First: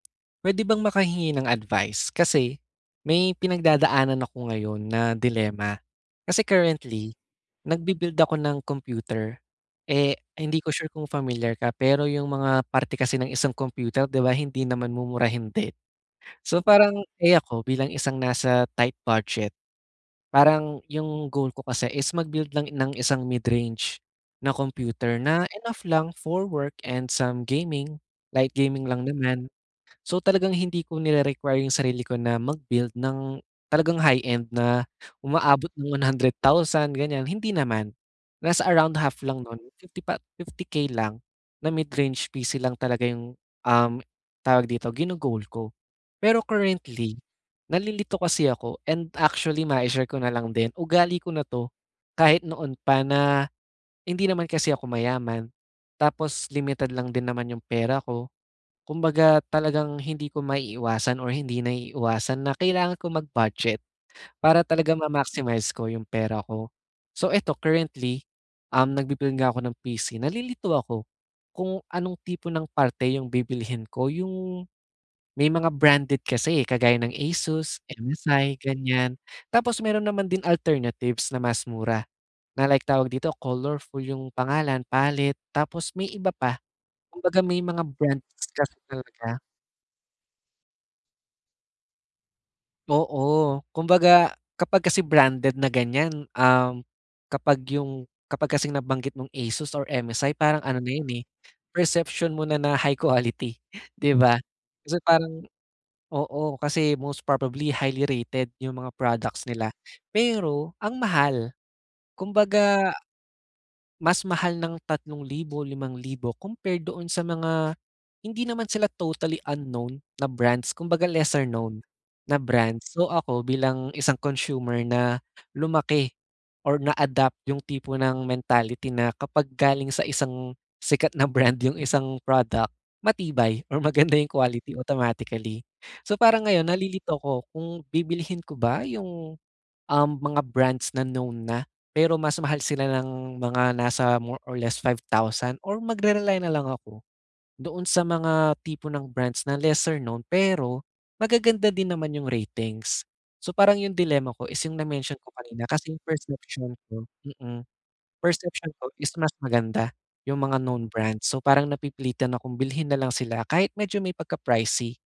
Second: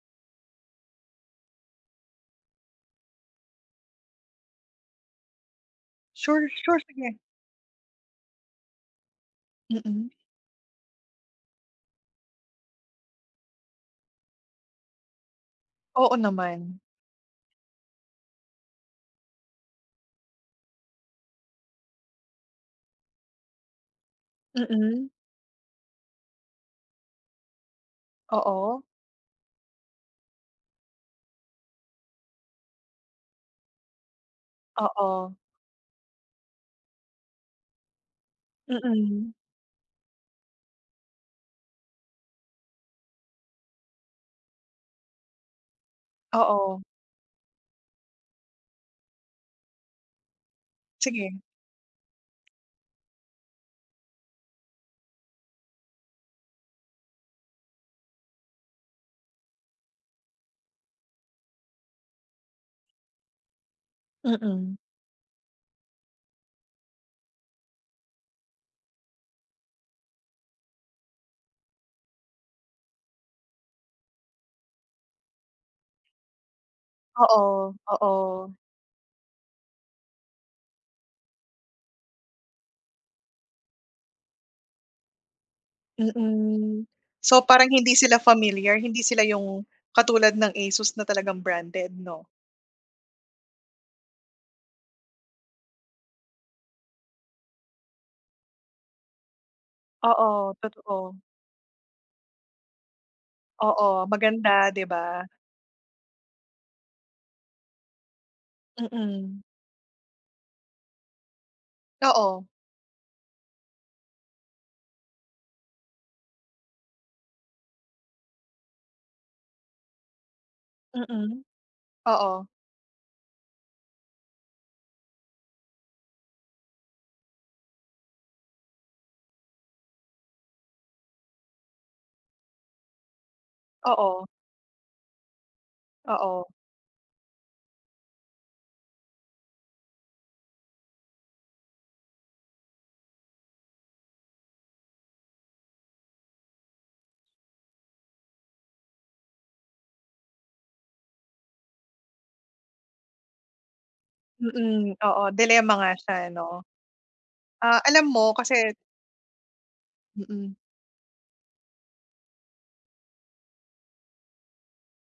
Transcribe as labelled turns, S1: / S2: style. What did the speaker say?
S1: Pwede bang makahingi ng advice? Kasi may pinagdadaanan ako ngayon na dilemma. Kasi
S2: Sure, sure,
S1: currently
S2: sige.
S1: nagbi-build ako ng computer.
S2: Mm.
S1: Eh, hindi ko sure kung familiar ka, pero 'yong mga parte kasi ng isang computer di ba hindi naman mumurahin din.
S2: Oo
S1: So,
S2: naman.
S1: parang eh, ako bilang isang nasa tight budget, parang 'yong goal ko kasi is mag-build lang ng isang mid-range na
S2: Mm.
S1: computer na enough lang for work and some gaming, light
S2: Oo.
S1: gaming lang naman. So, talagang hindi ko nire-require yung sarili ko na mag-build ng talagang high-end na
S2: Oo.
S1: umaabot ng 100,000 ganyan, hindi naman. Nasa around half
S2: Mm.
S1: lang nun fifty thou 50K lang na mid-range personal computer lang talaga yung, um, tawag dito, gino-goal ko. Pero
S2: Oo.
S1: currently, nalilito kasi ako and actually mai-share ko nalang din, ugali ko
S2: Sige.
S1: na 'to kahit noon pa na hindi naman kasi ako mayaman tapos limited lang din naman 'yong pera ko. Kumbaga, talagang hindi ko maiiwasan or hindi naiiwasan na kailangan ko mag-budget para
S2: Mm.
S1: talaga ma-maximize ko yung pera ko. So, 'eto currently, um, nagbi-build nga ako ng personal computer. Nalilito ako kung anong tipo ng parte 'yong bibilhin ko, 'yong may mga branded kasi, eh, kagaya ng
S2: Oo,
S1: Asus,
S2: oo.
S1: MSI, ganyan. Tapos meron naman din alternatives na mas mura na like tawag dito, Colorful yung pangalan, Pallet tapos may iba pa.
S2: Mm.
S1: Kumbaga,
S2: So,
S1: may
S2: parang
S1: mga
S2: hindi sila
S1: brands kasi
S2: familiar, hindi sila
S1: talaga
S2: 'yong katulad ng Asus na talagang branded 'no?
S1: Oo, kumbaga kapag kasi branded na ganyan, um, kapag 'yong kapag kasing nabanggit mong Asus or MSI
S2: Oo,
S1: parang ano na yun,
S2: totoo.
S1: eh, perception mo na na high quality,
S2: Oo,
S1: di ba?
S2: maganda, di
S1: Kasi
S2: ba?
S1: parang oo, kasi most probably highly rated 'yong mga
S2: Mm.
S1: products nila, pero ang mahal.
S2: Oo.
S1: Kumbaga, mas mahal ng 3,000, 5,000 compared doon sa mga hindi naman sila totally unknown na brands kumbaga,
S2: Mm,
S1: lesser-known na
S2: oo.
S1: brand. So, ako bilang isang consumer na lumaki or na-adapt 'yong tipo ng mentality na kapag galing sa isang sikat na brand 'yong isang product matibay or maganda
S2: Oo.
S1: 'yong quality automatically. So, parang
S2: Oo.
S1: ngayon nalilito ako kung bibilhin ko ba 'yong, um, mga brands na known na, pero mas mahal sila ng mga nasa more or less 5,000 or magre-rely nalang ako doon sa mga tipo ng brands na lesser-known, pero magaganda din naman 'yong ratings. So, parang 'yong dilema ko is 'yong
S2: Mm,
S1: na-mention
S2: oo.
S1: ko kanina
S2: Dilemma nga
S1: kasi 'yong
S2: siya 'no.
S1: perception ko mm,
S2: Ah, alam mo kasi
S1: perception ko is mas maganda 'yong
S2: Mm.
S1: mga known brands. So, parang napipilitan akong bilhin na lang sila kahit medyo may pagka pricey.